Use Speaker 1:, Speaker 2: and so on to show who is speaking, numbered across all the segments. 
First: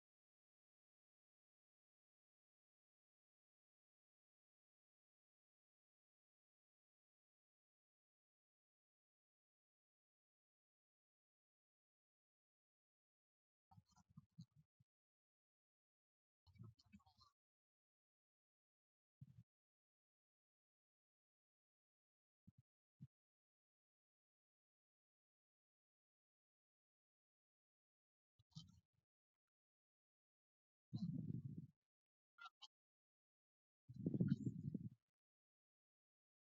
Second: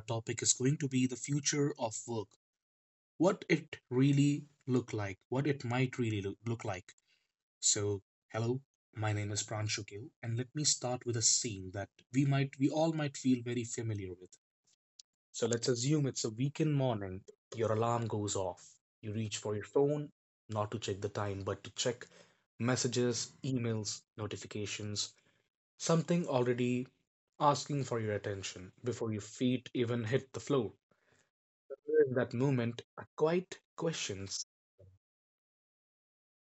Speaker 1: topic is going to be the future of work. What it really look like. What it might really look like. So, hello. My name is Pranshu Gill, and let me start with a scene that we all might feel very familiar with. So let's assume it's a weekend morning. Your alarm goes off. You reach for your phone, not to check the time, but to check messages, emails, notifications, something already asking for your attention before your feet even hit the floor. In that moment, a quiet questions,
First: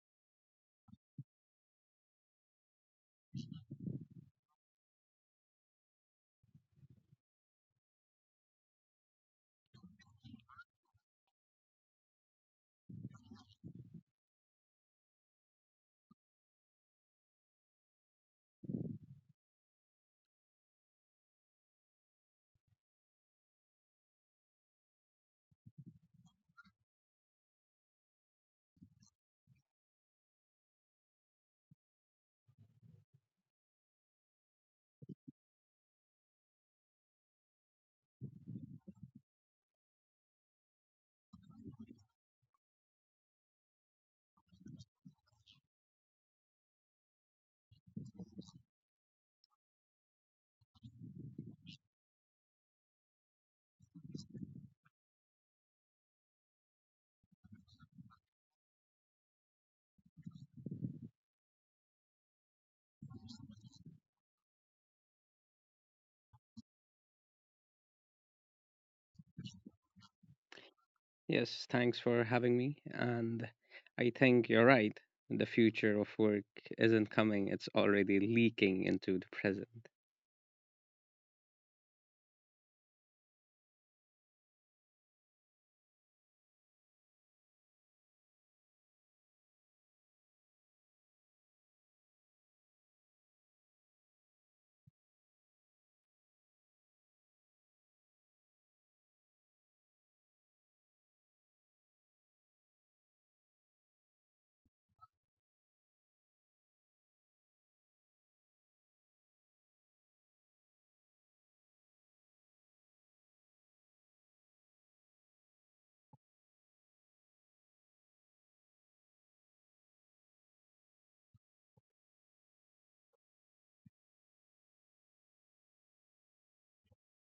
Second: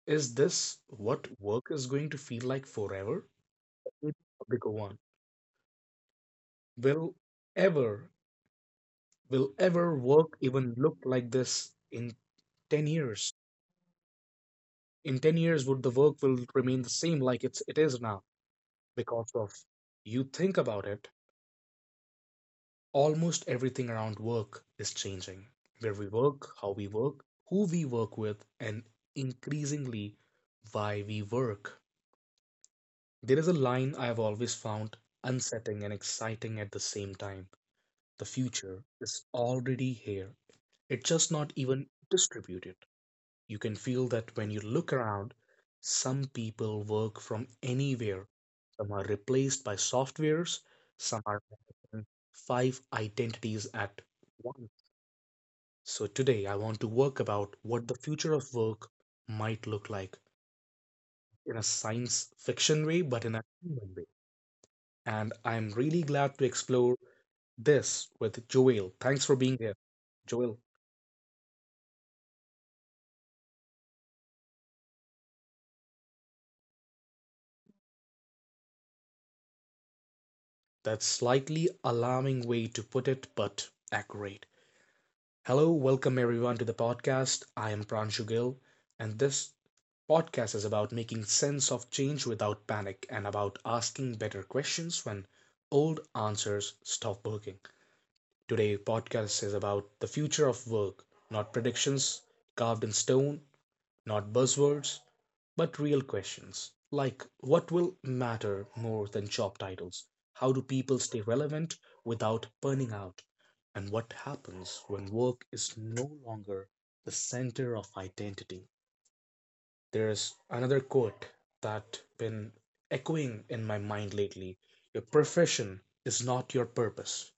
Speaker 1: is this what work is going to feel like forever? Bigger one. Will ever, will ever work even look like this in 10 years? In 10 years, would the work will remain the same like it is now because of, you think about it, almost everything around work is changing. Where we work, how we work, who we work with, and increasingly why we work. There is a line I have always found unsettling and exciting at the same time. The future is already here, it's just not even distributed. You can feel that when you look around, some people work from anywhere. Some are replaced by softwares, some are managing five identities at once. So today I want to work about what the future of work might look like in a science fiction way, but in a human way. And I'm really glad to explore this with Joel. Thanks for being here. Joel,
Speaker 2: Yes, thanks for having me. And I think you're right. The future of work isn't coming, it's already leaking into the present.
Speaker 1: that's slightly alarming way to put it, but accurate. Hello, welcome everyone to the podcast. I am Pranshu Gill, and this podcast is about making sense of change without panic and about asking better questions when old answers stop working. Today, podcast is about the future of work, not predictions carved in stone, not buzzwords, but real questions like what will matter more than job titles? How do people stay relevant without burning out? And what happens when work is no longer the center of identity? There's another quote that been echoing in my mind lately. Your profession is not your purpose.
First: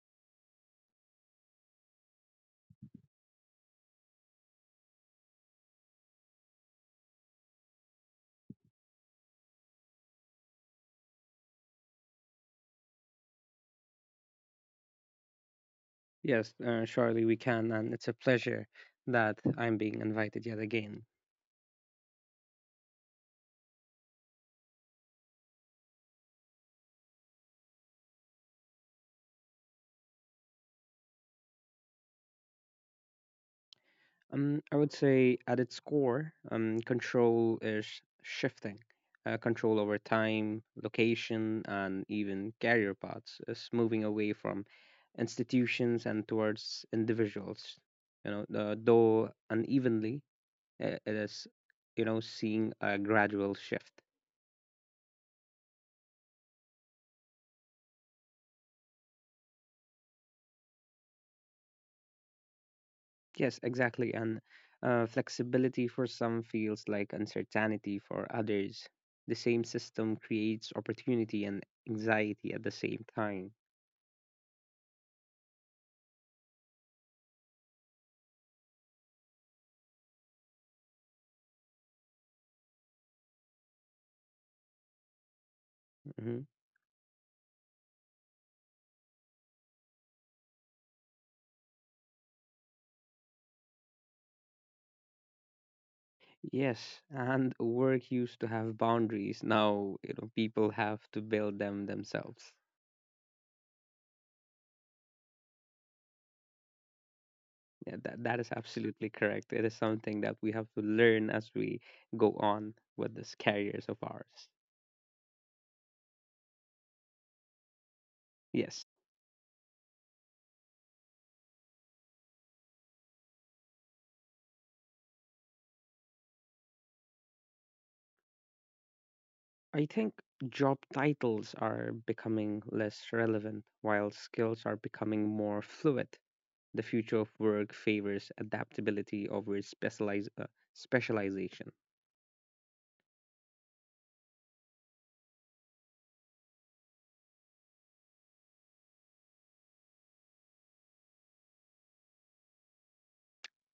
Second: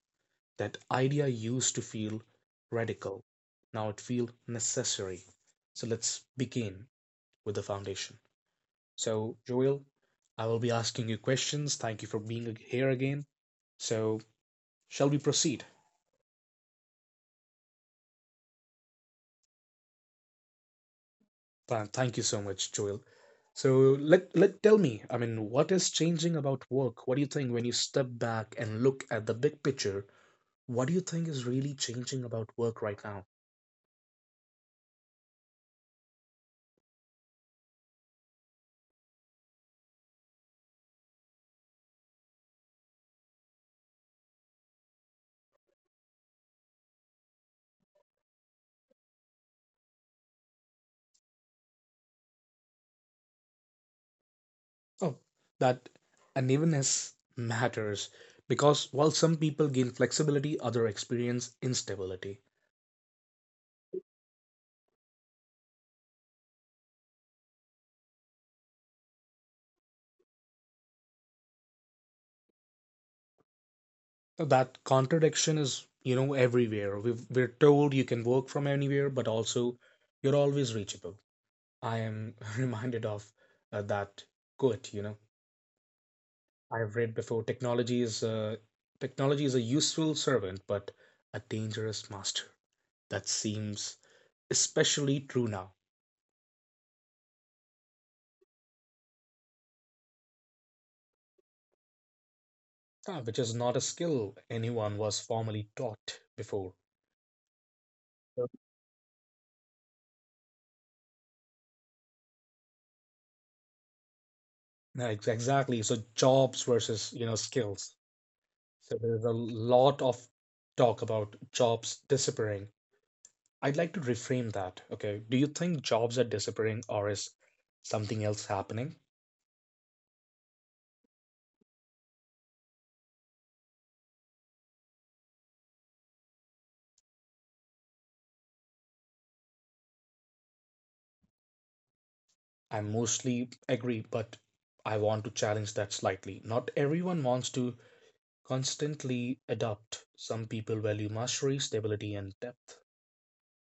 Speaker 1: That idea used to feel radical. Now it feels necessary. So let's begin with the foundation. So, Joel, I will be asking you questions. Thank you for being here again. So, shall we proceed?
Speaker 2: Yes, surely we can. And it's a pleasure that I'm being invited yet again.
Speaker 1: Thank you so much, Joel. So, let, let tell me, I mean, what is changing about work? What do you think when you step back and look at the big picture? What do you think is really changing about work right now?
Speaker 2: I would say at its core, control is shifting. Control over time, location, and even career paths is moving away from institutions and towards individuals, though unevenly, it is seeing a gradual shift.
Speaker 1: Oh, that unevenness matters because while some people gain flexibility, others experience instability.
Speaker 2: Yes, exactly. And flexibility for some feels like uncertainty for others. The same system creates opportunity and anxiety at the same time.
Speaker 1: So that contradiction is, you know, everywhere. We're told you can work from anywhere, but also you're always reachable. I am reminded of that quote, you know,
Speaker 2: Hmm.
Speaker 1: I've read before. Technology is a useful servant, but a dangerous master. That seems especially true now.
Speaker 2: Yes, and work used to have boundaries now, people have to build them themselves.
Speaker 1: Ah, which is not a skill anyone was formally taught before.
Speaker 2: Yeah, that
Speaker 1: So-
Speaker 2: is absolutely correct. It is something that we have to learn as we go on with these careers of ours.
Speaker 1: Exactly. So jobs versus, you know, skills.
Speaker 2: Yes.
Speaker 1: So there's a lot of talk about jobs disappearing. I'd like to reframe that. Okay. Do you think jobs are disappearing or is something else happening?
Speaker 2: I think job titles are becoming less relevant while skills are becoming more fluid. The future of work favors adaptability over specialize, specialization.
Speaker 1: I mostly agree, but I want to challenge that slightly. Not everyone wants to constantly adapt. Some people value mastery, stability, and depth.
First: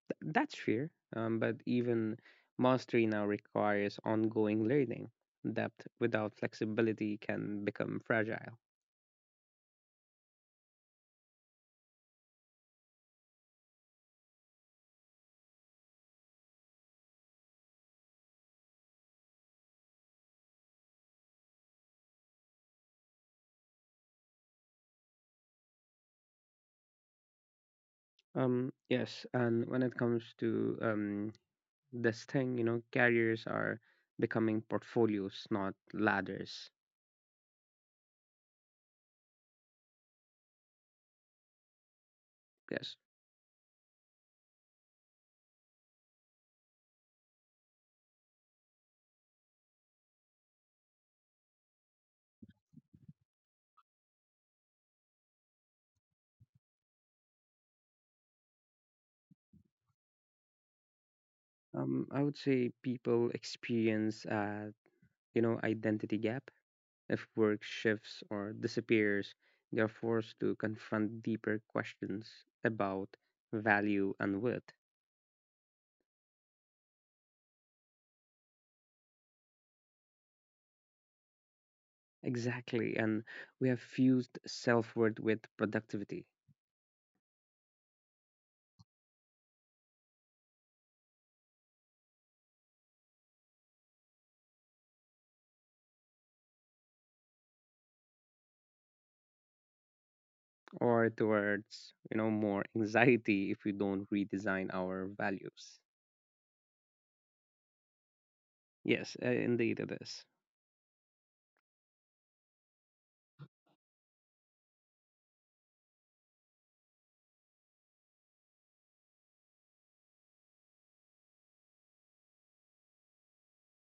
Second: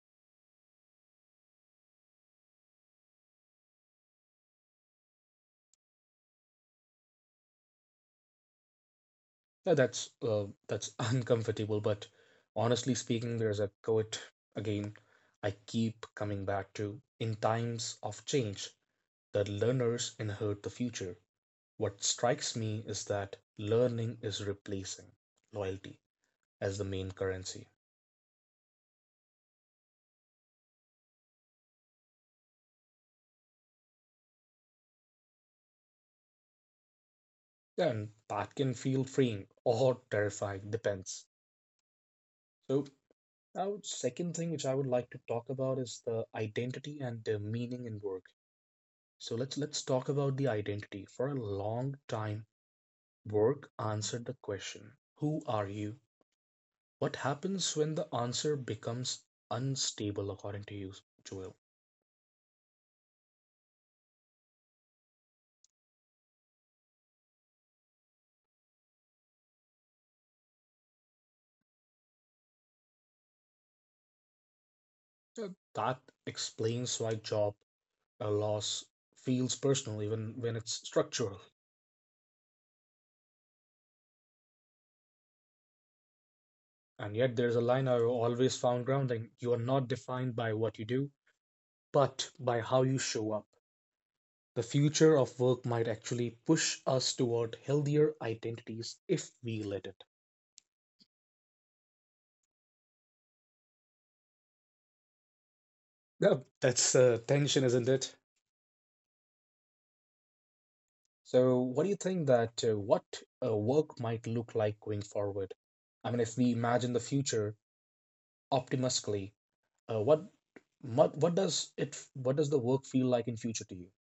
Speaker 2: That's fair, but even mastery now requires ongoing learning. Depth without flexibility can become fragile.
Speaker 1: Now that's uncomfortable, but honestly speaking, there's a quote again I keep coming back to. In times of change, the learners inherit the future. What strikes me is that learning is replacing loyalty as the main currency.
Speaker 2: Yes, and when it comes to this thing, carriers are becoming portfolios, not ladders.
Speaker 1: And that can feel freeing or terrifying, depends. So,
Speaker 2: Yes.
Speaker 1: now, second thing which I would like to talk about is the identity and the meaning in work. So let's talk about the identity. For a long time, work answered the question, who are you? What happens when the answer becomes unstable, according to you, Joel?
Speaker 2: I would say people experience, you know, identity gap. If work shifts or disappears, they are forced to confront deeper questions about value and worth.
Speaker 1: Uh, That explains why job loss feels personal, even when it's structural.
Speaker 2: Exactly, and we have fused self-worth with productivity,
Speaker 1: And yet there's a line I always found grounding. You are not defined by what you do, but by how you show up. The future of work might actually push us toward healthier identities if we let it.
Speaker 2: or towards, more anxiety if we don't redesign our values.
Speaker 1: Yeah, that's tension, isn't it?
Speaker 2: Yes, indeed it is.
Speaker 1: So, what do you think that what work might look like going forward? I mean, if we imagine the future optimistically, uh, what, what does it what does the work feel like in future to you?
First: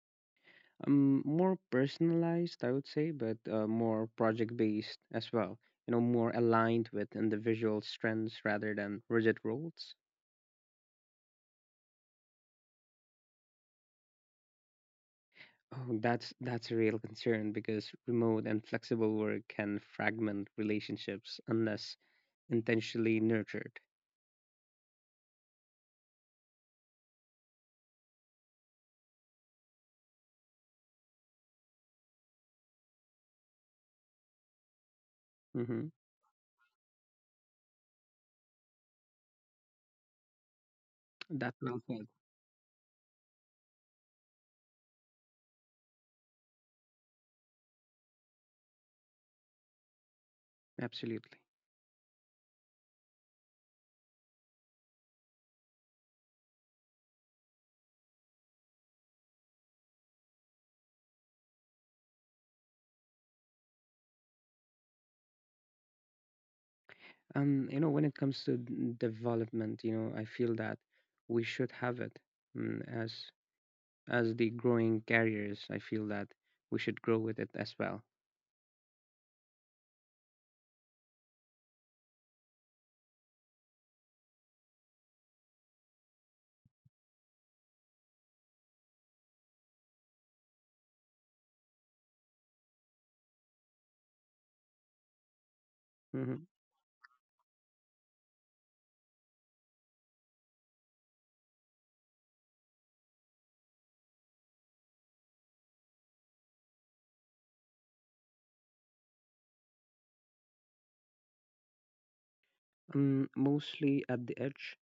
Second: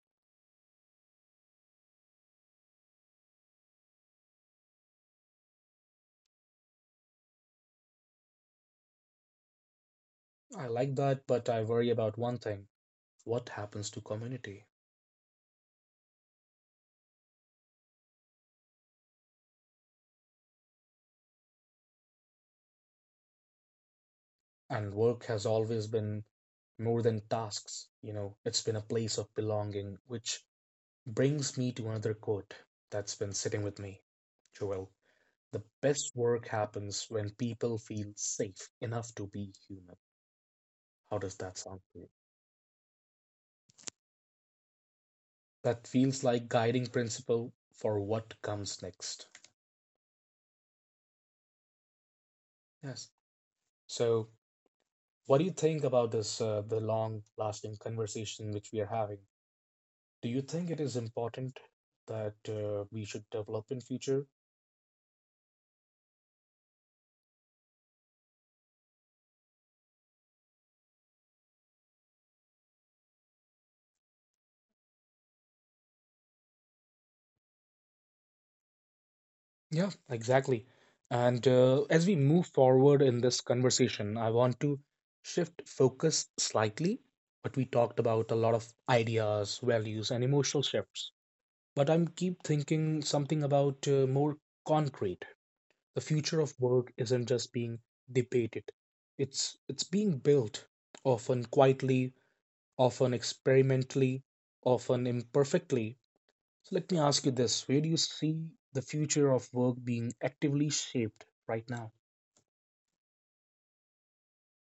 Speaker 2: More personalized, I would say, but more project based as well. More aligned with individual strengths rather than rigid roles.
Speaker 1: I like that, but I worry about one thing. What happens to community.
Speaker 2: Oh, that's a real concern because remote and flexible work can fragment relationships unless intentionally nurtured.
Speaker 1: And work has always been more than tasks, you know, it's been a place of belonging, which brings me to another quote that's been sitting with me, Joel. The
Speaker 2: Hmm.
Speaker 1: best work happens when people feel safe enough to be human. How does that
Speaker 2: That's well
Speaker 1: sound to
Speaker 2: said.
Speaker 1: you? That feels like guiding principle for what comes next.
Speaker 2: Absolutely.
Speaker 1: Yes. So, what do you think about this, the long lasting conversation which we are having? Do you think it is important that we should develop in future?
Speaker 2: When it comes to development, I feel that we should have it, as the growing carriers, I feel that we should grow with it as well.
Speaker 1: Yeah, exactly. And as we move forward in this conversation, I want to shift focus slightly, but we talked about a lot of ideas, values, and emotional shifts. But I'm keep thinking something about more concrete. The future
Speaker 2: Hmm.
Speaker 1: of work isn't just being debated. It's being built, often quietly, often experimentally, often imperfectly. So let me ask you this. Where do you see the future of work being actively shaped right now?
Speaker 2: Mostly at the edge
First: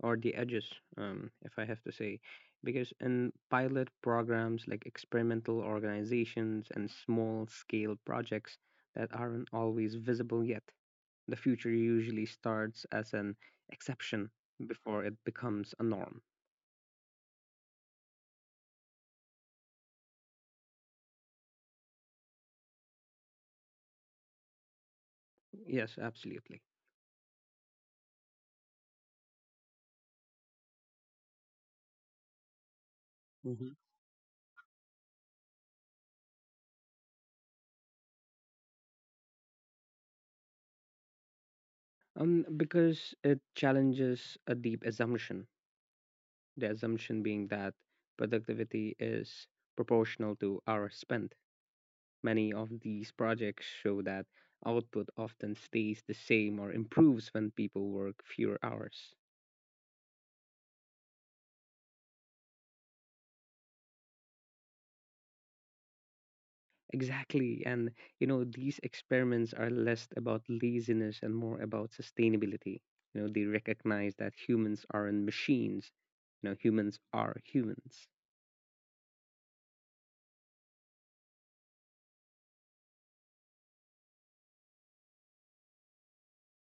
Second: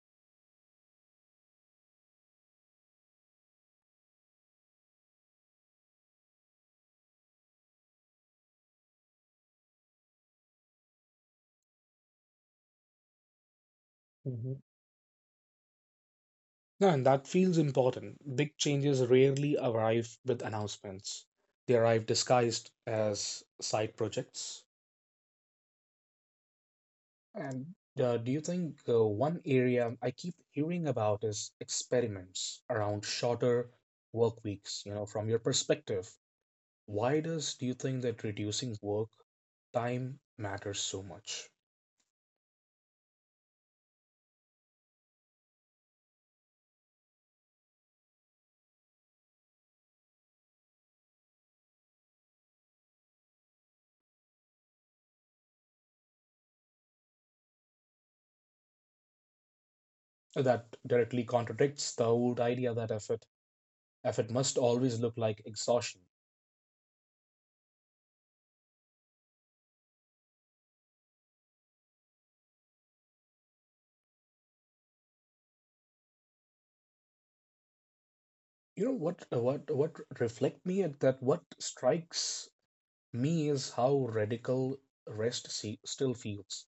Speaker 2: or the edges, if I have to say, because in pilot programs like experimental organizations and small scale projects that aren't always visible yet, the future usually starts as an exception
Speaker 1: Mhm.
Speaker 2: before it becomes a norm.
Speaker 1: No, and that feels important. Big changes rarely arrive with announcements. They arrive disguised as side projects.
Speaker 2: Yes, absolutely.
Speaker 1: And do you think one area I keep hearing about is experiments around shorter
Speaker 2: Hmm.
Speaker 1: work weeks? You know, from your perspective, why does do you think that reducing work time matters so much?
Speaker 2: Um, because it challenges a deep assumption, the assumption being that productivity is proportional to hours spent. Many of these projects show that output often stays the same or improves when people work fewer hours.
Speaker 1: That directly contradicts the old idea that effort must always look like exhaustion.
Speaker 2: Exactly. And, these experiments are less about laziness and more about sustainability. They recognize that humans aren't machines, humans are humans.
Speaker 1: You know what reflect me at that, what strikes me is how radical rest see, still feels.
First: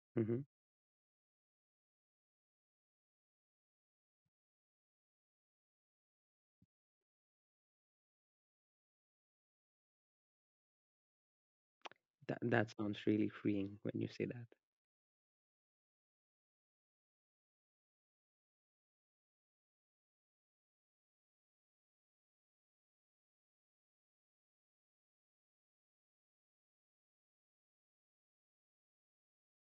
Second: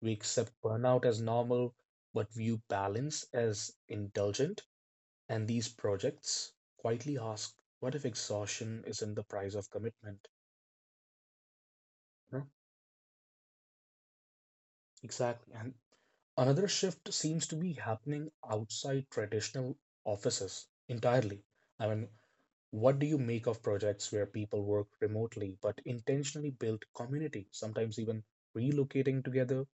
Speaker 1: We
Speaker 2: Hmm.
Speaker 1: accept burnout as normal, but view balance as indulgent. And these projects quietly ask, what if exhaustion isn't the price of commitment? You
Speaker 2: That,
Speaker 1: know.
Speaker 2: that sounds really freeing when you say that.
Speaker 1: Exactly. And another shift seems to be happening outside traditional offices entirely. I mean, what do you make of projects where people work remotely but intentionally build community, sometimes even relocating together?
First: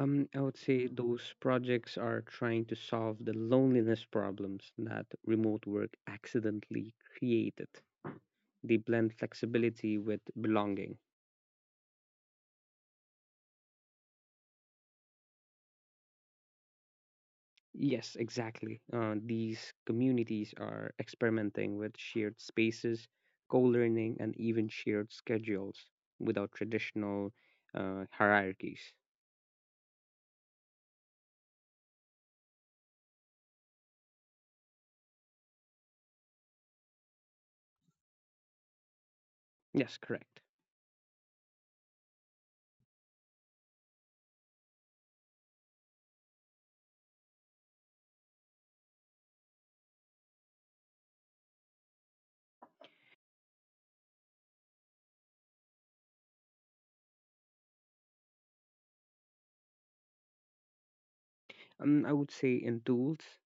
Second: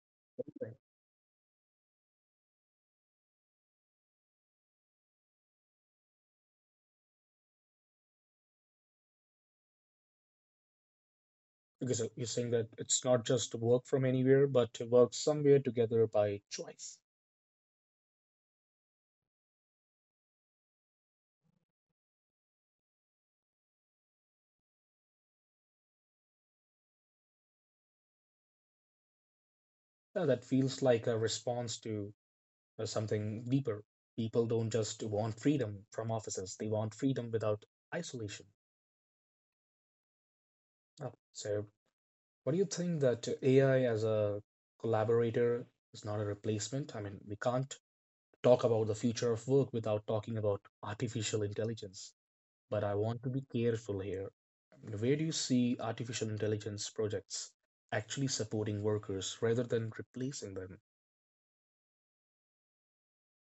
Speaker 2: I would say those projects are trying to solve the loneliness problems that remote work accidentally created. They blend flexibility with belonging.
Speaker 1: Because you're saying that it's not just work from anywhere, but work somewhere together by choice.
Speaker 2: Yes, exactly. These communities are experimenting with shared spaces, co learning, and even shared schedules without traditional hierarchies.
Speaker 1: Yeah, that feels like a response to something deeper. People don't just want freedom from offices, they want freedom without isolation.
Speaker 2: Yes, correct.
Speaker 1: So what do you think that AI as a collaborator is not a replacement? I mean, we can't talk about the future of work without talking about artificial intelligence. But I want to be careful here. Where do you see artificial intelligence projects actually supporting workers rather than replacing them?
Speaker 2: I would say in tools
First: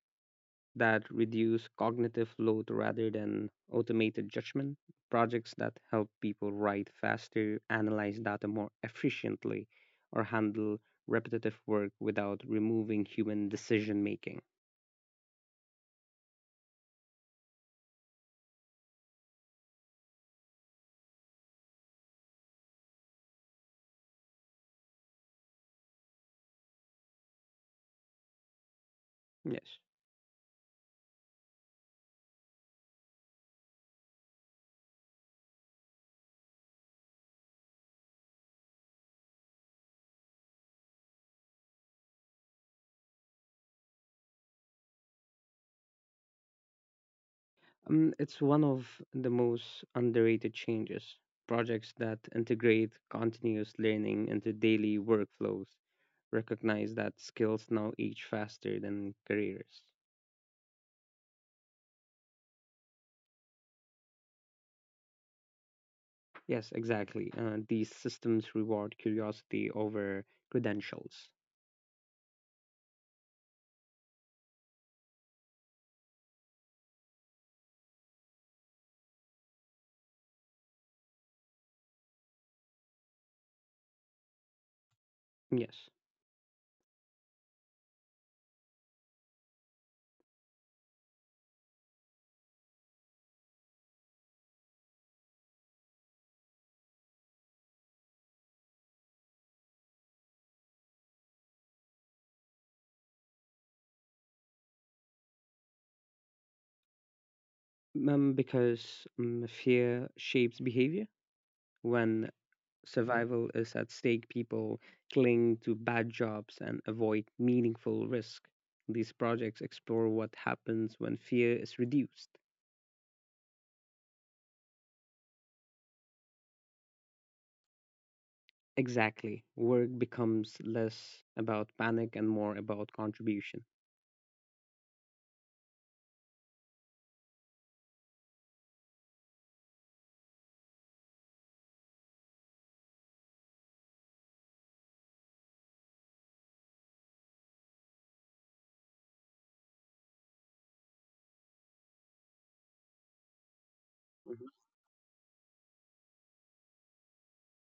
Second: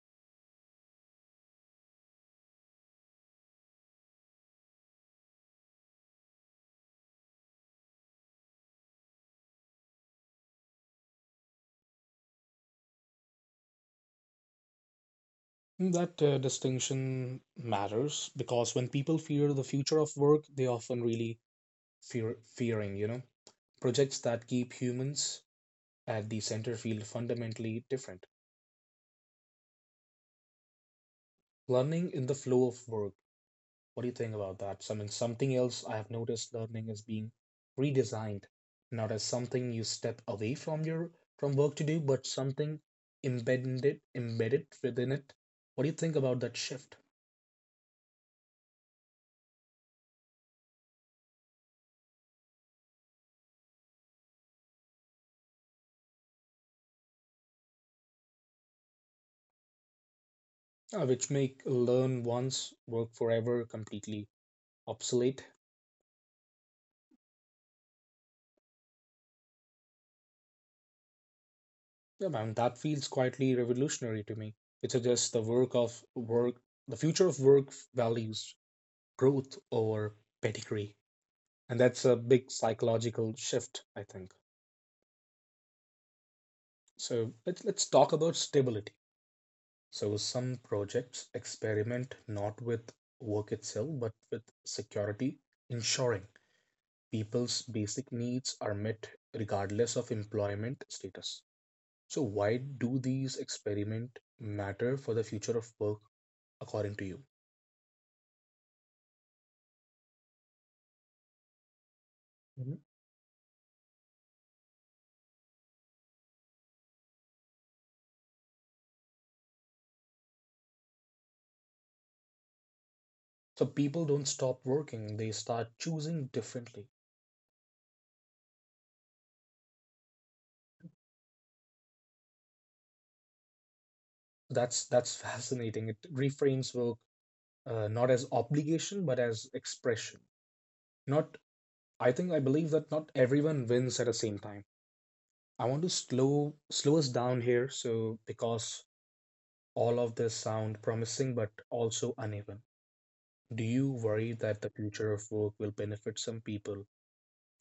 Speaker 2: that reduce cognitive load rather than automated judgment, projects that help people write faster, analyze data more efficiently, or handle repetitive work without removing human decision making.
Speaker 1: That distinction matters because when people fear the future of work, they often really fearing, you know, projects that keep humans at the center feel fundamentally different.
Speaker 2: Yes.
Speaker 1: Learning in the flow of work. What do you think about that? So, I mean, something else I have noticed, learning is being redesigned, not as something you step away from your from work to do, but something embedded within it. What do you think about that shift,
Speaker 2: It's one of the most underrated changes. Projects that integrate continuous learning into daily workflows recognize that skills now age faster than careers.
Speaker 1: which make learn once, work forever completely obsolete?
Speaker 2: Yes, exactly. These systems reward curiosity over credentials.
Speaker 1: Yeah, man, that feels quietly revolutionary to me. It suggests the future of work values growth over pedigree. And that's a big psychological shift, I think.
Speaker 2: Yes,
Speaker 1: So let's talk about stability. So some projects experiment not with work itself but with security, ensuring people's basic needs are met regardless of employment status. So why do these experiment matter for the future of work, according to you?
Speaker 2: because fear shapes behavior. When
Speaker 1: Mhm.
Speaker 2: survival is at stake, people cling to bad jobs and avoid meaningful risk. These projects explore what happens when fear is reduced.
Speaker 1: So people don't stop working, they start choosing differently.
Speaker 2: Exactly. Work becomes less about panic and more about contribution.
Speaker 1: That's fascinating. It reframes work not as obligation but as expression. Not I think I believe that not everyone wins at the same time. I want to slow us down here, so because all of this sound promising but also uneven. Do you worry that the future of work will benefit some people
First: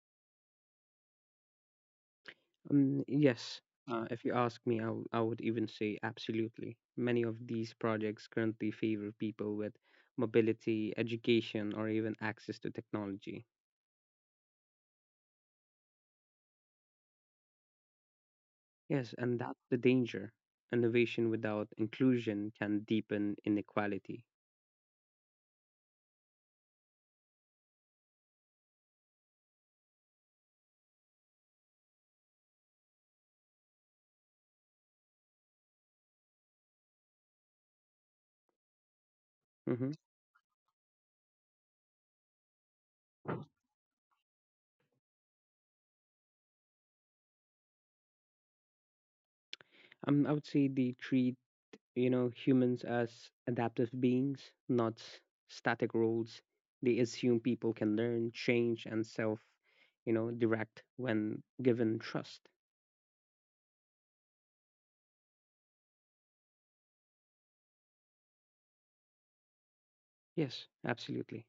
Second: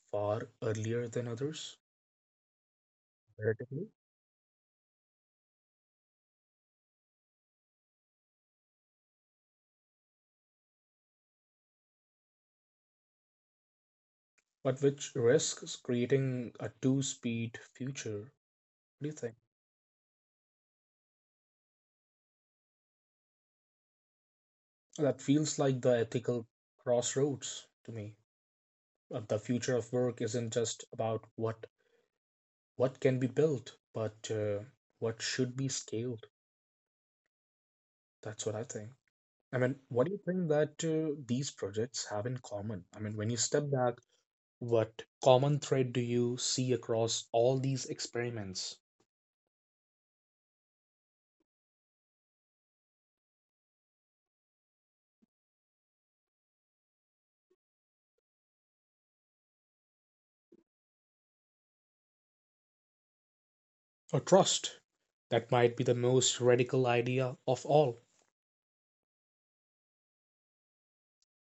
Speaker 1: far earlier than others,
Speaker 2: Yes,
Speaker 1: relatively?
Speaker 2: if you ask me, I would even say absolutely. Many of these projects currently favor people with mobility, education, or even access to technology.
Speaker 1: But which risks creating a two-speed future, what do you
Speaker 2: Yes,
Speaker 1: think?
Speaker 2: and that's the danger. Innovation without inclusion can deepen inequality.
Speaker 1: That feels like the ethical crossroads to me. The future of work isn't just about what can be built, but what should be scaled. That's what I think. I mean,
Speaker 2: Hmm.
Speaker 1: what do you think that these projects have in common? I mean, when you step back, what common thread do you see across all these experiments?
Speaker 2: I would say they treat humans as adaptive beings, not static roles. They assume people can learn, change, and self direct when given trust.
Speaker 1: Or trust. That might be the most radical idea of all.
Speaker 2: Yes, absolutely.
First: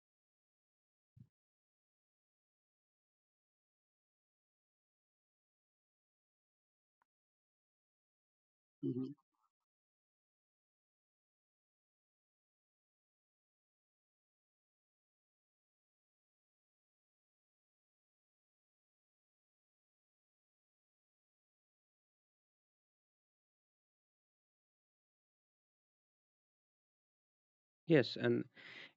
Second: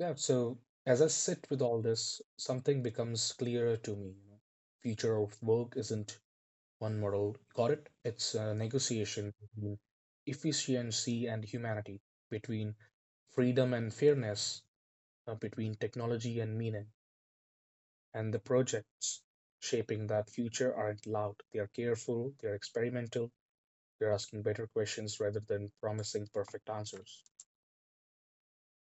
Speaker 1: Yeah, so as I sit with all this, something becomes clearer to me. You know, future of work isn't one model. Got it? It's a negotiation between efficiency and humanity, between freedom and fairness, between technology and meaning. And the projects shaping that future aren't loud. They are careful, they're experimental, they're asking better questions rather than promising perfect answers.
Speaker 2: Yes. And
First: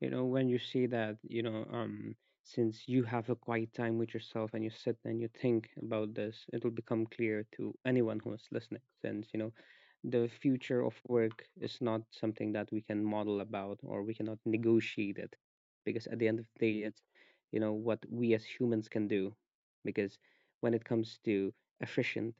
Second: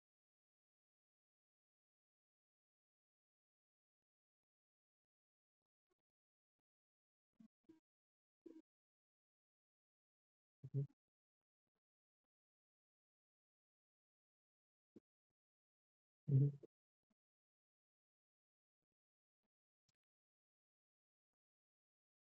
Speaker 2: when you see that, since you have a quiet time with yourself and you sit and you think about this, it'll become clear to anyone who is listening. Since the future
Speaker 1: Mhm,
Speaker 2: of work is not something that we can model about or we cannot negotiate it, because at the end of
Speaker 1: mhm,
Speaker 2: the day, it's what we as humans can do. Because when it comes to efficient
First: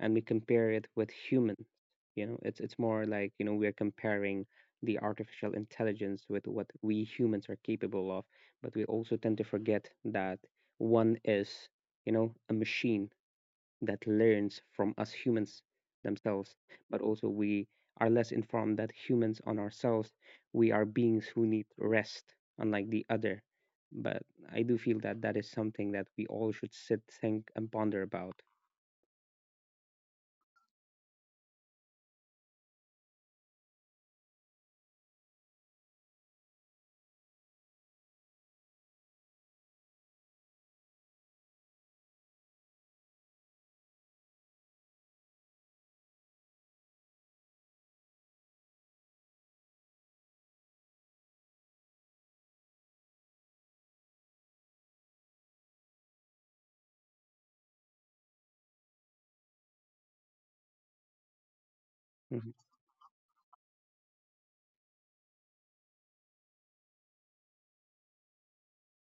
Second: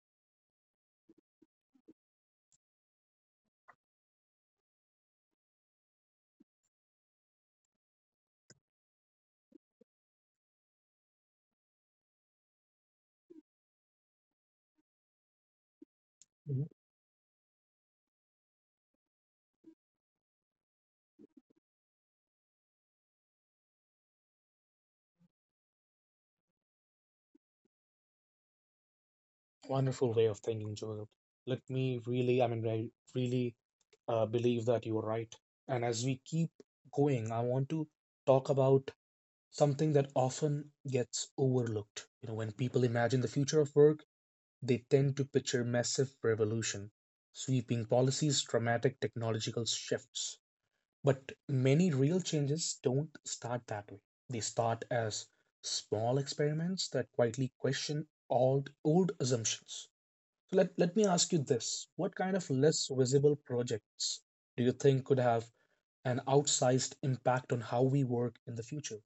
Speaker 2: and we compare it with humans, it's more like, we're comparing the artificial intelligence with what we humans are capable of. But we also tend to forget that one is, a machine that learns from us humans themselves.
Speaker 1: mhm.
Speaker 2: But also we are less informed that humans on ourselves. We are beings who need rest, unlike the other. But I do feel that that is something that we all should sit, think and ponder about.
Speaker 1: Wonderful way of thinking, Joel. Let me really, I mean, I really believe that you're right. And as we keep going, I want to talk about something that often gets overlooked. You know, when people imagine the future of work, they tend to picture massive revolution, sweeping policies, dramatic technological shifts. But many real changes don't start that way. They start as small experiments that quietly question all old assumptions. So let me ask you this. What kind of
Speaker 2: Mm-hmm.
Speaker 1: less visible projects do you think could have an outsized impact on how we work in the future?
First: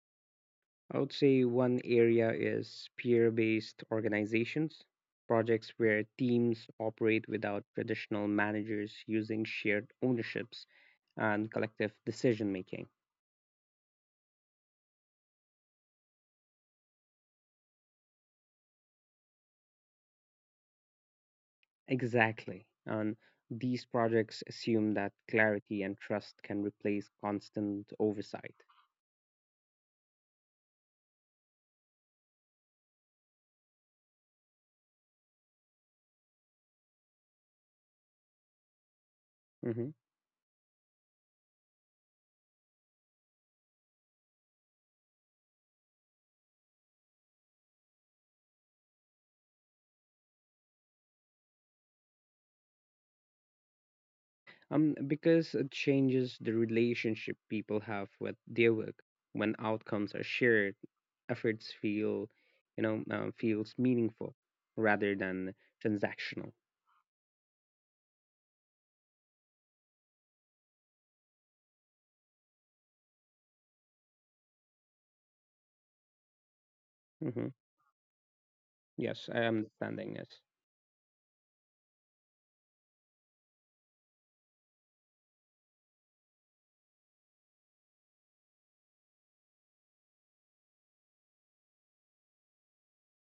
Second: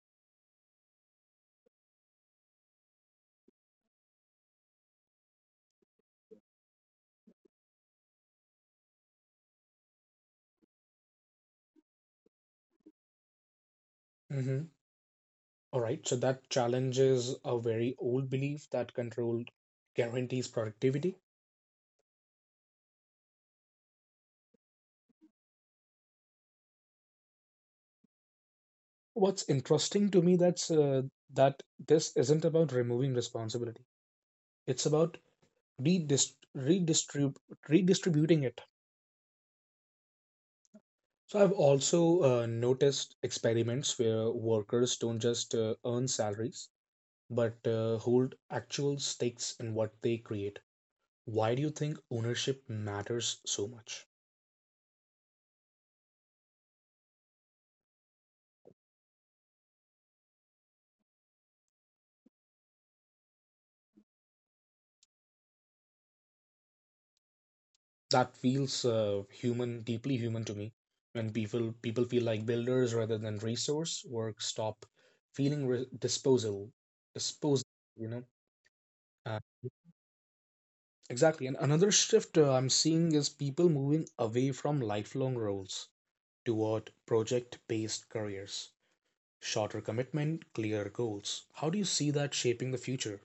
Speaker 2: I would say one area is peer based organizations, projects where teams operate without traditional managers using shared ownerships and collective decision making.
Speaker 1: Mhm. All right, so that challenges a very old belief that control guarantees productivity.
Speaker 2: Exactly. And these projects assume that clarity and trust can replace constant oversight.
Speaker 1: What's interesting to me that's that this isn't about removing responsibility. It's about redist- redistrib- redistributing it.
Speaker 2: Mhm.
Speaker 1: So I've also noticed experiments where workers don't just earn salaries, but hold actual stakes in what they create. Why do you think ownership matters so much?
Speaker 2: Because it changes the relationship people have with their work. When outcomes are shared, efforts feel, you know, feels meaningful rather than transactional.
Speaker 1: That feels human, deeply human to me. When people feel like builders rather than resource, work stop feeling
Speaker 2: Hmm.
Speaker 1: disposal, you know.
Speaker 2: Yes, I am understanding this.
Speaker 1: Exactly. And another shift I'm seeing is people moving away from lifelong roles toward project based careers. Shorter commitment, clear goals. How do you see that shaping the future?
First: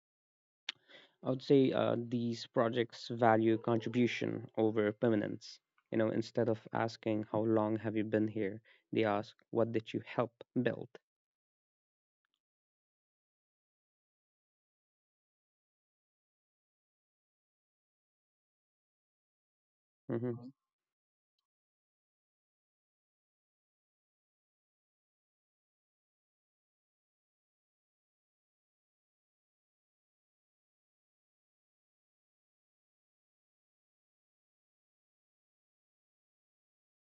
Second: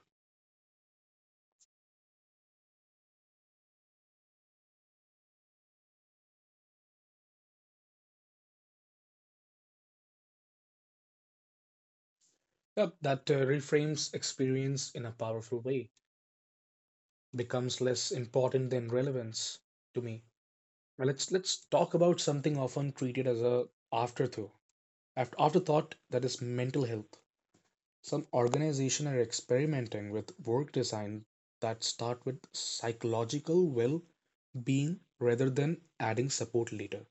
Speaker 2: I would say these projects value contribution over permanence. Instead of asking how long have you been here, they ask what did you help build.
Speaker 1: Yep, that reframes experience in a powerful way, becomes less important than relevance to me.
Speaker 2: Hmm.
Speaker 1: Now let's talk about something often treated as a afterthought. Afterthought, that is mental health. Some organizations are experimenting with work design that start with psychological well-being rather than adding support later.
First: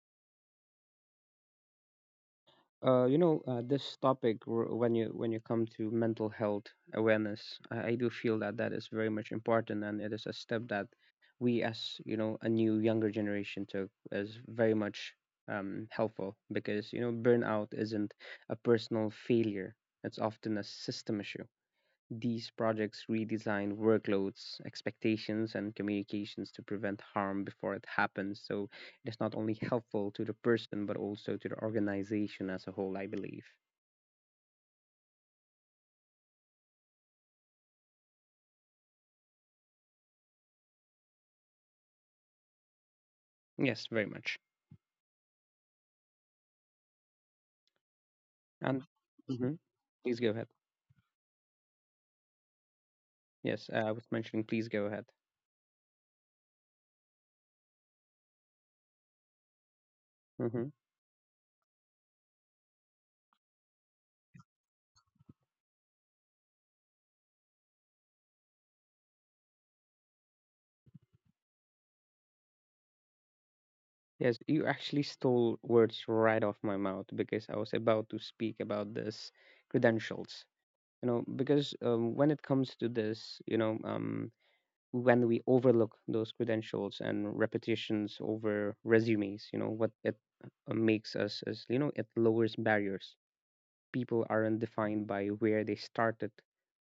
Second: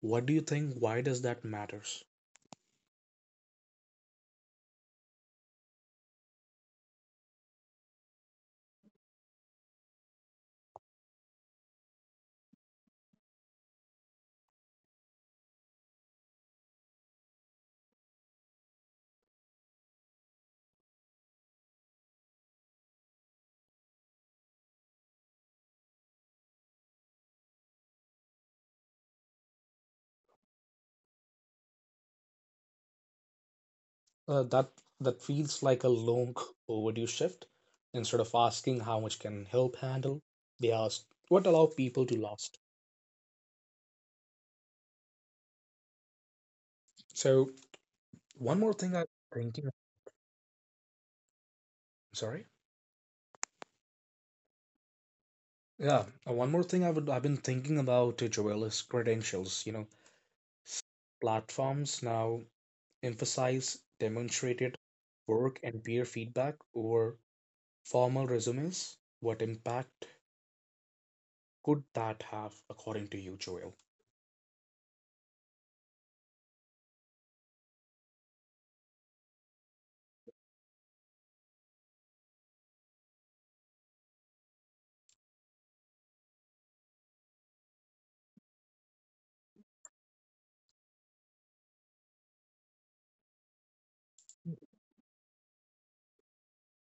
Speaker 1: What do you think? Why does that matters?
Speaker 2: This topic when you come to mental health awareness, I do feel that that is very much important, and it is a step that we, a new younger generation took is very much helpful, because burnout isn't a personal failure; it's often a system issue. These projects redesign workloads, expectations, and communications to prevent harm before it happens. So it is not only helpful to the person, but also to the organization as a whole, I believe.
Speaker 1: That that feels like a long overdue shift. Instead of asking how much can help handle, they ask what allow people to last.
Speaker 2: Yes, very much.
Speaker 1: So one more
Speaker 2: And
Speaker 1: thing I'm
Speaker 2: mhm,
Speaker 1: thinking.
Speaker 2: please go ahead.
Speaker 1: Sorry.
Speaker 2: Yes, I was mentioning, please go ahead.
Speaker 1: Yeah, one more thing I've been thinking about Joel is credentials. You know,
Speaker 2: Hmm.
Speaker 1: platforms now emphasize demonstrated work and peer feedback over formal resumes. What impact could that have, according to you, Joel?
Speaker 2: Yes, you actually stole words right off my mouth because I was about to speak about this, credentials. You know, because When it comes to this, when we overlook those credentials and repetitions over resumes, what it makes us is, it lowers barriers. People aren't defined by where they started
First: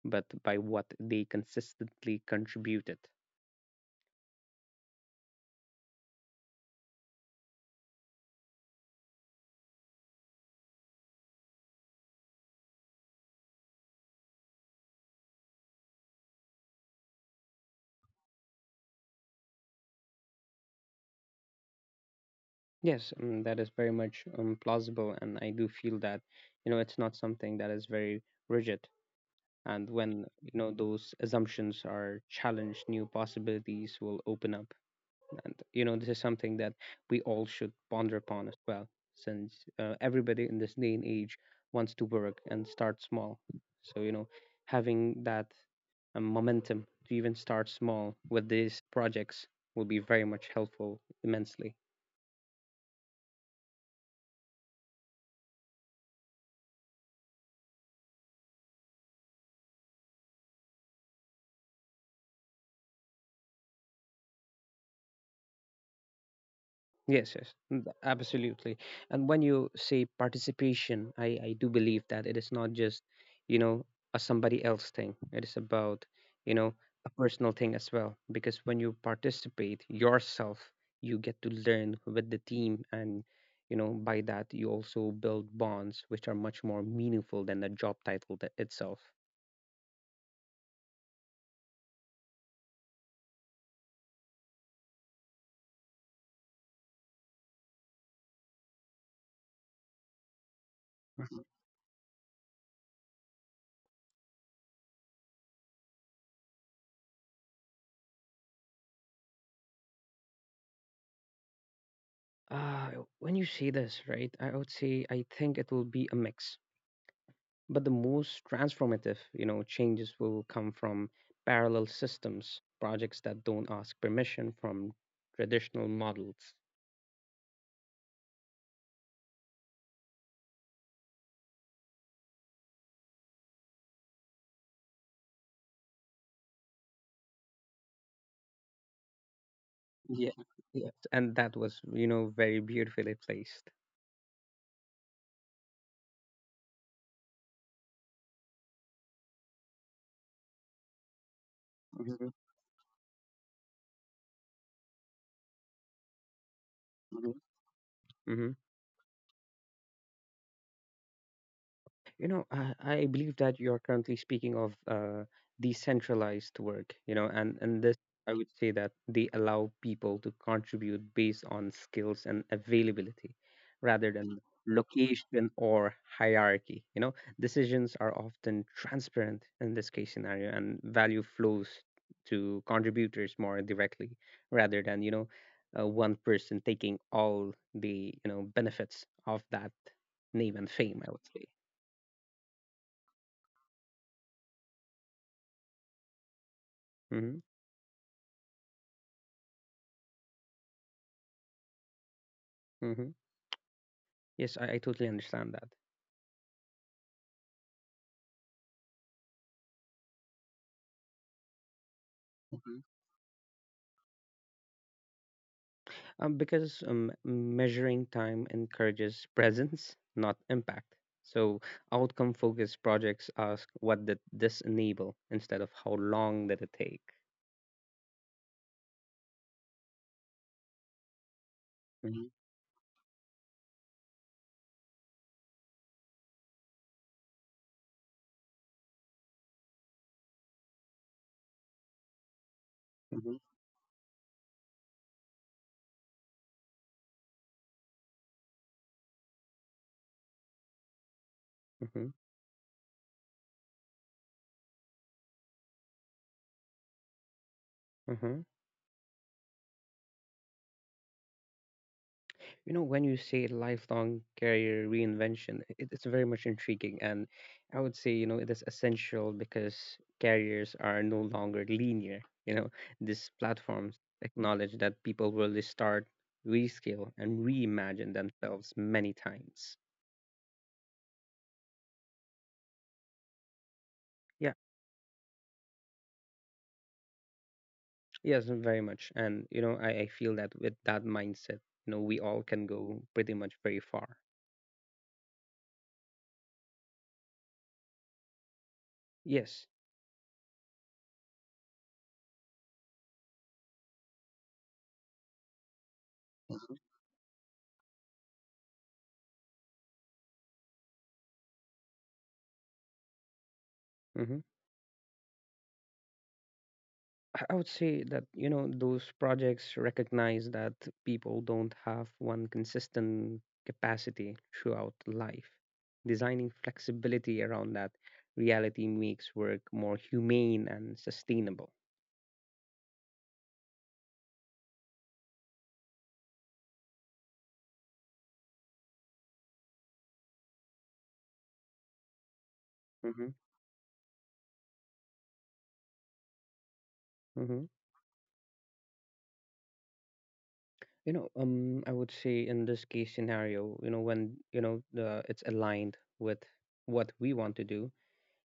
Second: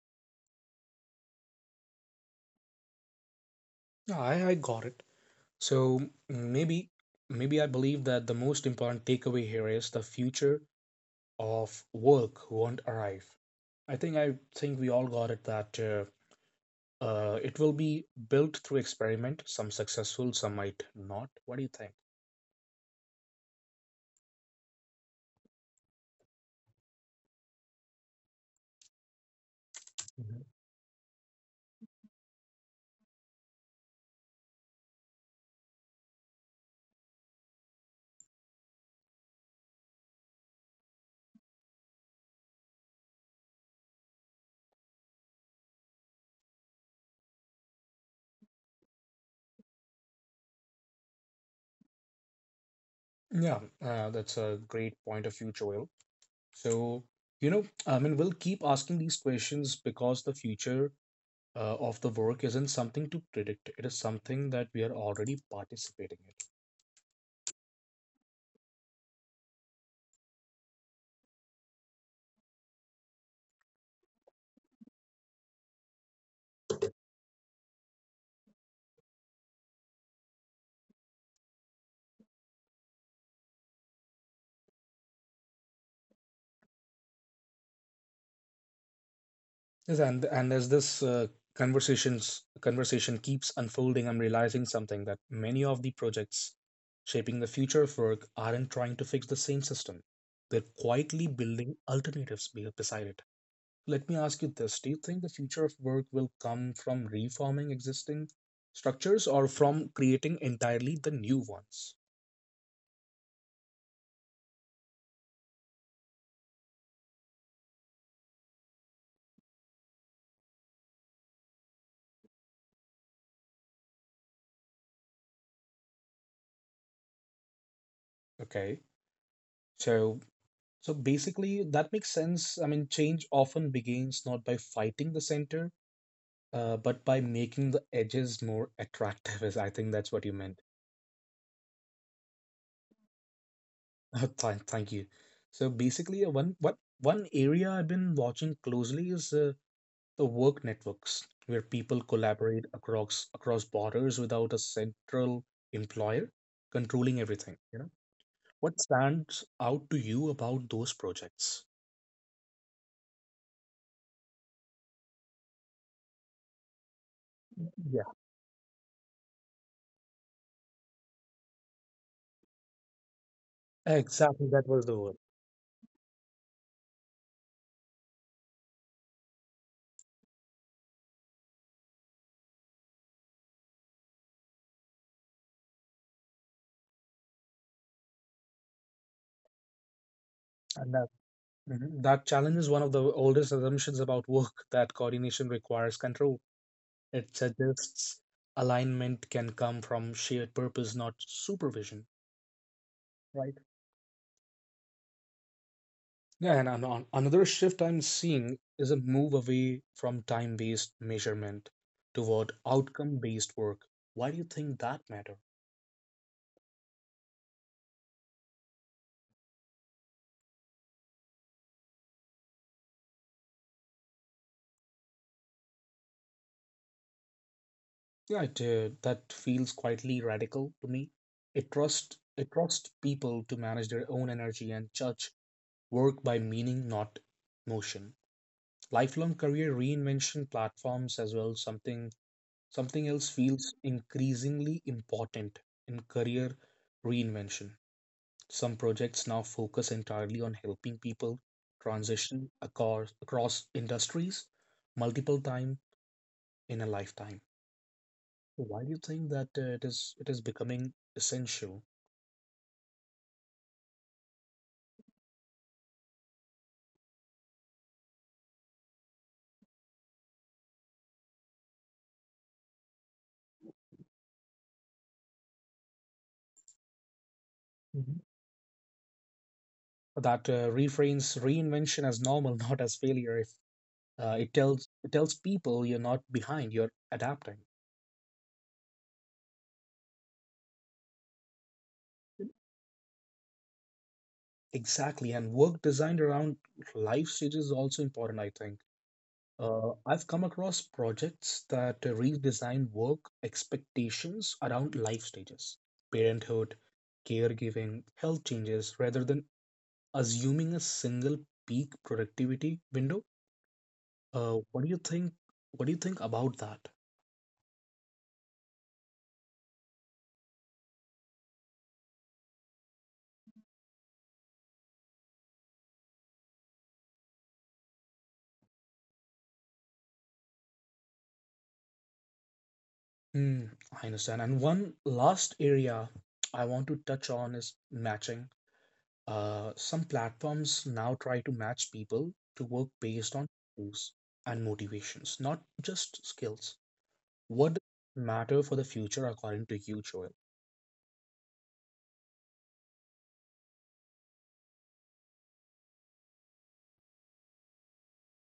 Speaker 2: but by what they consistently contributed.
Speaker 1: Yeah, I got it. So maybe maybe I believe that the most important takeaway here is the future of work won't arrive. I think we all got it that it will be built through experiment, some successful, some might not. What do you think?
Speaker 2: Yes, that is very much plausible. And I do feel that it's not something that is very rigid. And when,
Speaker 1: Mhm.
Speaker 2: those assumptions are challenged, new possibilities will open up. Important. This is something that we all should ponder upon as well, since everybody in this day and age wants to work and start small. So, having that momentum to even start small with these projects will be very much helpful immensely.
Speaker 1: Yeah, that's a great point of view, Joel. So, you know, I mean, we'll keep asking these questions because the future of the work isn't something to predict. It is something that we are already participating in.
Speaker 2: Yes, yes, absolutely. And when you say participation, I do believe that it is not just, you know, a somebody else thing. It is about, you know, a personal thing as well. Because when you participate yourself, you get to learn with the team. And, by that, you also build bonds, which are much more meaningful than the job title itself.
Speaker 1: Yes, and as this conversation keeps unfolding, I'm realizing something that many of the projects shaping the future of work aren't trying to fix the same system. They're quietly
Speaker 2: Mhm.
Speaker 1: building alternatives beside it. Let me ask you this. Do you think the future of work will come from reforming existing structures or from creating entirely the new ones?
Speaker 2: When you say this, right, I would say I think it will be a mix. But the most transformative, changes will come from parallel systems, projects that don't ask permission from traditional models.
Speaker 1: Okay. So so basically that makes sense. I mean, change often begins not by fighting the center, but by making the edges more attractive, is I think that's what
Speaker 2: Yeah.
Speaker 1: you meant.
Speaker 2: Yeah. And that was, very beautifully placed.
Speaker 1: Thank you. So basically, one what one area I've been watching closely is the work networks, where people
Speaker 2: Mhm,
Speaker 1: collaborate across borders without a central employer controlling
Speaker 2: mhm.
Speaker 1: everything, you know.
Speaker 2: Mhm.
Speaker 1: What stands out to you about those projects?
Speaker 2: I believe that you're currently speaking of decentralized work, and this,
Speaker 1: Yeah,
Speaker 2: I would say that they allow people to contribute based on skills and availability rather than
Speaker 1: exactly. That was the word.
Speaker 2: location or hierarchy. Decisions are often transparent in this case scenario, and value flows to contributors more directly rather than, one person taking all the, benefits of that name and
Speaker 1: And
Speaker 2: fame,
Speaker 1: that,
Speaker 2: I would say.
Speaker 1: mhm, that challenges one of the oldest assumptions about work, that coordination requires control. It
Speaker 2: Mhm.
Speaker 1: suggests alignment can come from shared purpose, not supervision.
Speaker 2: Hmm.
Speaker 1: Right.
Speaker 2: Yes, I totally understand that.
Speaker 1: Yeah, and another shift I'm seeing is a move away from time-based measurement toward
Speaker 2: Mhm.
Speaker 1: outcome-based work. Why do you think that matter?
Speaker 2: Because measuring time encourages presence, not impact. So outcome focused projects ask what did this enable instead of how long did it take.
Speaker 1: Yeah, it, that feels quietly radical to me.
Speaker 2: Mhm.
Speaker 1: It trusts people to manage their own energy and judge work by meaning, not motion. Lifelong career reinvention platforms as well, something else
Speaker 2: Mhm.
Speaker 1: feels increasingly important in career reinvention. Some projects now focus entirely on helping people transition across industries multiple times in a lifetime.
Speaker 2: Mm-hmm.
Speaker 1: So why do you think that it is becoming essential?
Speaker 2: When you say lifelong career reinvention, it's very much intriguing. And I would say, it is essential because careers are no longer linear. These platforms acknowledge that people will restart, rescale, and reimagine
Speaker 1: Mhm.
Speaker 2: themselves many times.
Speaker 1: That reframes reinvention as normal, not as failure? If
Speaker 2: Yeah,
Speaker 1: it tells people you're not behind, you're adapting.
Speaker 2: yes, very much. And I feel that with that mindset, we all can go pretty much very far.
Speaker 1: Exactly, and work designed around life stages is also important, I think.
Speaker 2: Yes.
Speaker 1: I've come across projects that redesign work expectations around life stages, parenthood, caregiving, health changes, rather than assuming a single peak productivity window.
Speaker 2: Hmm.
Speaker 1: What do you think? What do you think about that?
Speaker 2: I would say that, those projects recognize that people don't have one consistent capacity throughout life. Designing flexibility around that reality makes work more humane and sustainable.
Speaker 1: Hmm, I understand. And one last area I want to touch on is matching. Some platforms now try to match people to work
Speaker 2: Hmm.
Speaker 1: based on goals and motivations, not just skills.
Speaker 2: Hmm.
Speaker 1: What matter for the future according to you, Joel?
Speaker 2: I would say in this case scenario, when the it's aligned with what we want to do,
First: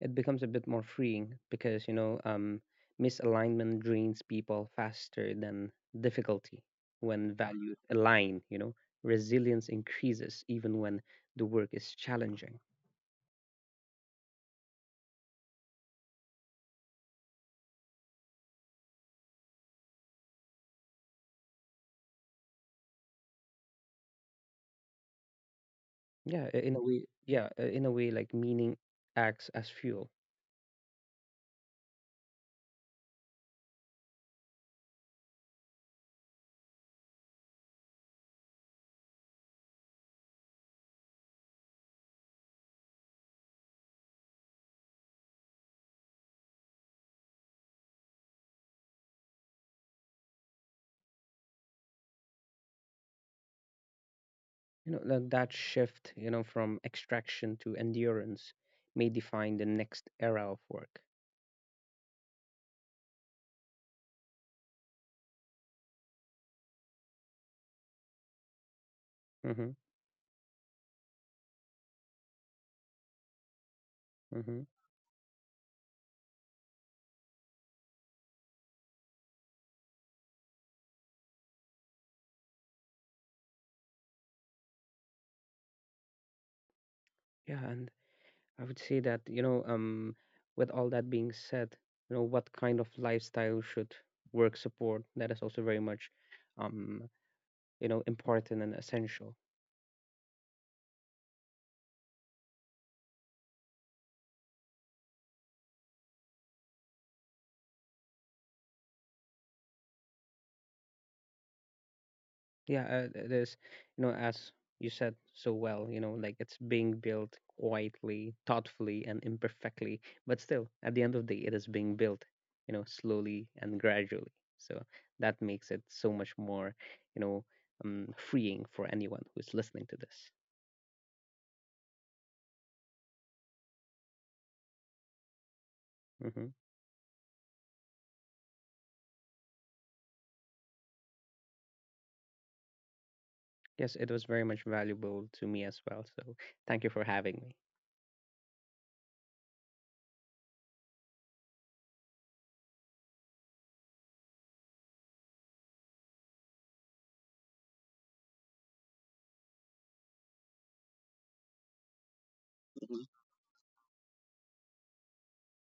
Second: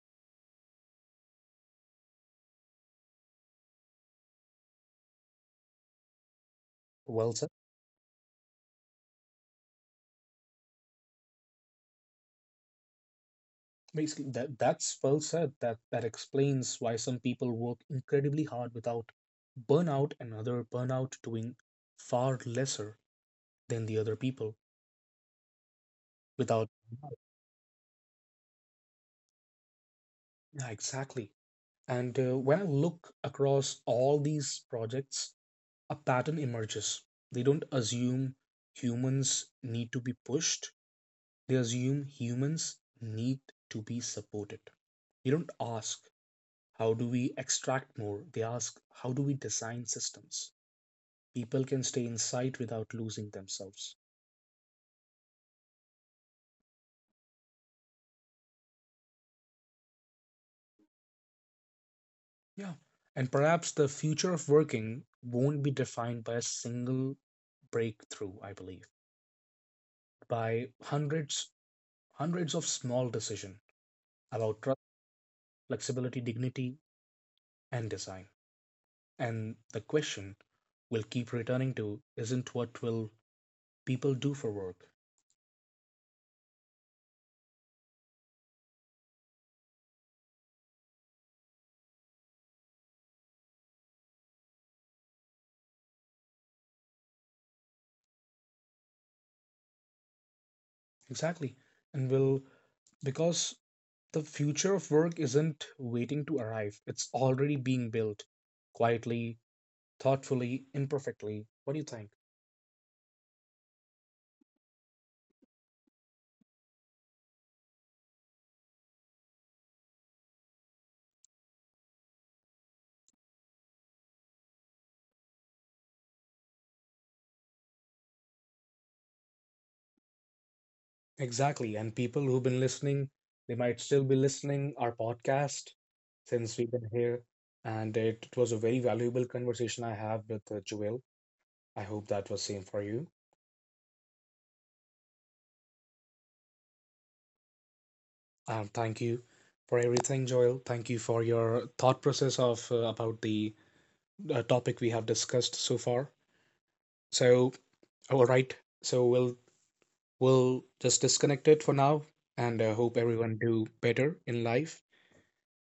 Speaker 2: it becomes a bit more freeing because misalignment drains people faster than difficulty.
Speaker 1: Well
Speaker 2: When
Speaker 1: said.
Speaker 2: values align, resilience increases even when the work is challenging.
Speaker 1: Basically, that's well said. That explains why some people work incredibly hard without burnout and other burnout doing far lesser than the other people
Speaker 2: Yeah,
Speaker 1: without.
Speaker 2: in a way, yeah, in a way, like, meaning acts as fuel.
Speaker 1: Yeah, exactly. And when I look across all these projects, a pattern emerges. They don't assume humans need to be pushed. They assume humans need to be supported. They don't ask, how do we extract more? They ask, how do we design systems? People can stay inside without losing themselves.
Speaker 2: That shift, from extraction to endurance may define the next era of work.
Speaker 1: Yeah. And perhaps the future of working won't be defined by a single breakthrough, I believe,
Speaker 2: Hmm.
Speaker 1: by hundreds of small decisions
Speaker 2: Hmm.
Speaker 1: about trust, flexibility, dignity, and design. And the question we'll keep returning to isn't what will people do for work,
Speaker 2: Yeah. And I would say that, with all that being said, what kind of lifestyle should work support? That is also very much, um, important and essential.
Speaker 1: exactly, and will, because the future of work isn't waiting to arrive, it's already being built quietly, thoughtfully, imperfectly. What do you think?
Speaker 2: Yeah, it is, as you said so well, like, it's being built quietly, thoughtfully, and imperfectly, but still, at the end of the day, it is being built, slowly and gradually. So that makes it so much more, you know, freeing for anyone who's listening to this.
Speaker 1: Exactly. And people who've been listening, they might still be listening our podcast
Speaker 2: Mhm.
Speaker 1: since we've been here. And it was a very valuable conversation I have with Joel. I hope that was same for you.
Speaker 2: Yes, it was very much valuable to me as well. So thank you for having me.
Speaker 1: Thank you for everything, Joel. Thank you for your thought process of about the topic we have discussed so far. So, all right. So we'll just disconnect it for now and hope everyone do better in life.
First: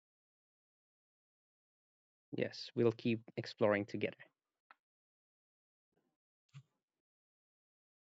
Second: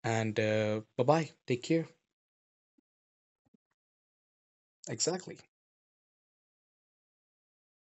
Speaker 1: And bye bye. Take care.
Speaker 2: Yes, we'll keep exploring together.
Speaker 1: Exactly.